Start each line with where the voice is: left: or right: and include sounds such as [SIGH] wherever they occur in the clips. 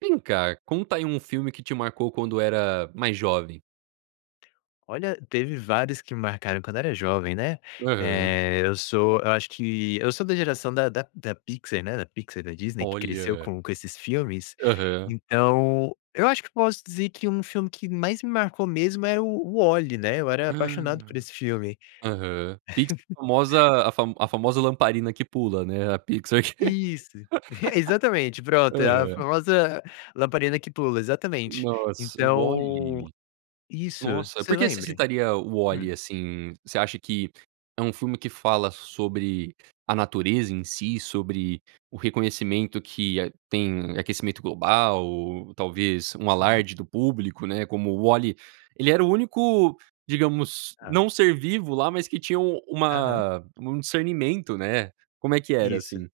right: Vem cá, conta aí um filme que te marcou quando era mais jovem.
left: Olha, teve vários que me marcaram quando eu era jovem, né.
right: Aham.
left: Eh, eu sou eu acho que eu sou da geração da da da Pixar, né, da Pixar, da Disney, que cresceu
right: Olha.
left: com com esses filmes.
right: Aham.
left: Então eu acho que posso dizer que um filme que mais me marcou mesmo é o o WALL-E, né, eu era
right: Ah.
left: apaixonado por esse filme.
right: Aham. Pix
left: [CHUCKLES]
right: famosa a fa a famosa lamparina que pula, né, a Pixar que
left: Isso, [CHUCKLES] exatamente,
right: [LAUGHS]
left: pronto, é a
right: aham.
left: famosa lamparina que pula, exatamente.
right: Nossa,
left: Então
right: WALL-E?
left: isso,
right: Nossa,
left: você
right: porque você
left: lembra?
right: citaria o
left: Hum.
right: WALL-E, assim? Você acha que é um filme que fala sobre a natureza em si, sobre o reconhecimento que a tem aquecimento global, talvez um
left: Uhum.
right: alarde do público, né, como o WALL-E ele era o único, digamos,
left: Tá.
right: não-ser-vivo lá, mas que tinha um
left: Aham.
right: uma um discernimento, né. Como é que era,
left: Isso.
right: assim?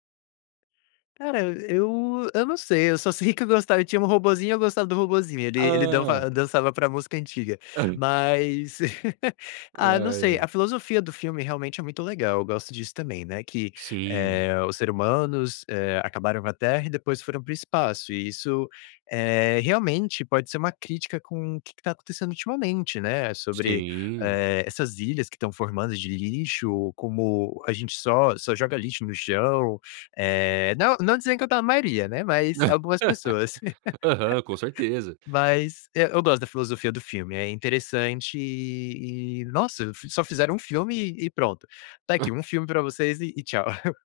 left: Cara, eu eu não sei, eu só sei que eu gosta tinha um robozinho, eu gostava do robozinho, ele ele
right: Hã.
left: danfa dançava pra música antiga,
right: Aham.
left: mas [LAUGHS]
right: Ai,
left: ah, não sei, a
right: ai.
left: filosofia do filme realmente é muito legal, eu gosto disso também, né, que,
right: Sim.
left: eh, o ser humanos, eh, acabaram com a terra e depois foram para o espaço e isso, eh, realmente pode ser uma crítica com o que que tá acontecendo ultimamente, né, sobre,
right: Sim.
left: eh, essas ilhas que estão formando de lixo, ou como a gente só só joga lixo no chão, eh, não não dizendo que eu tá a maioria, né, mas algumas
right: [LAUGHS]
left: pessoas. [LAUGHS]
right: Aham, com certeza.
left: Mas e eu gosto da filosofia do filme, é interessante e e nossa, f só fizeram um filme e pronto: "Tá aqui, um filme pra vocês e e tchau". [CHUCKLES]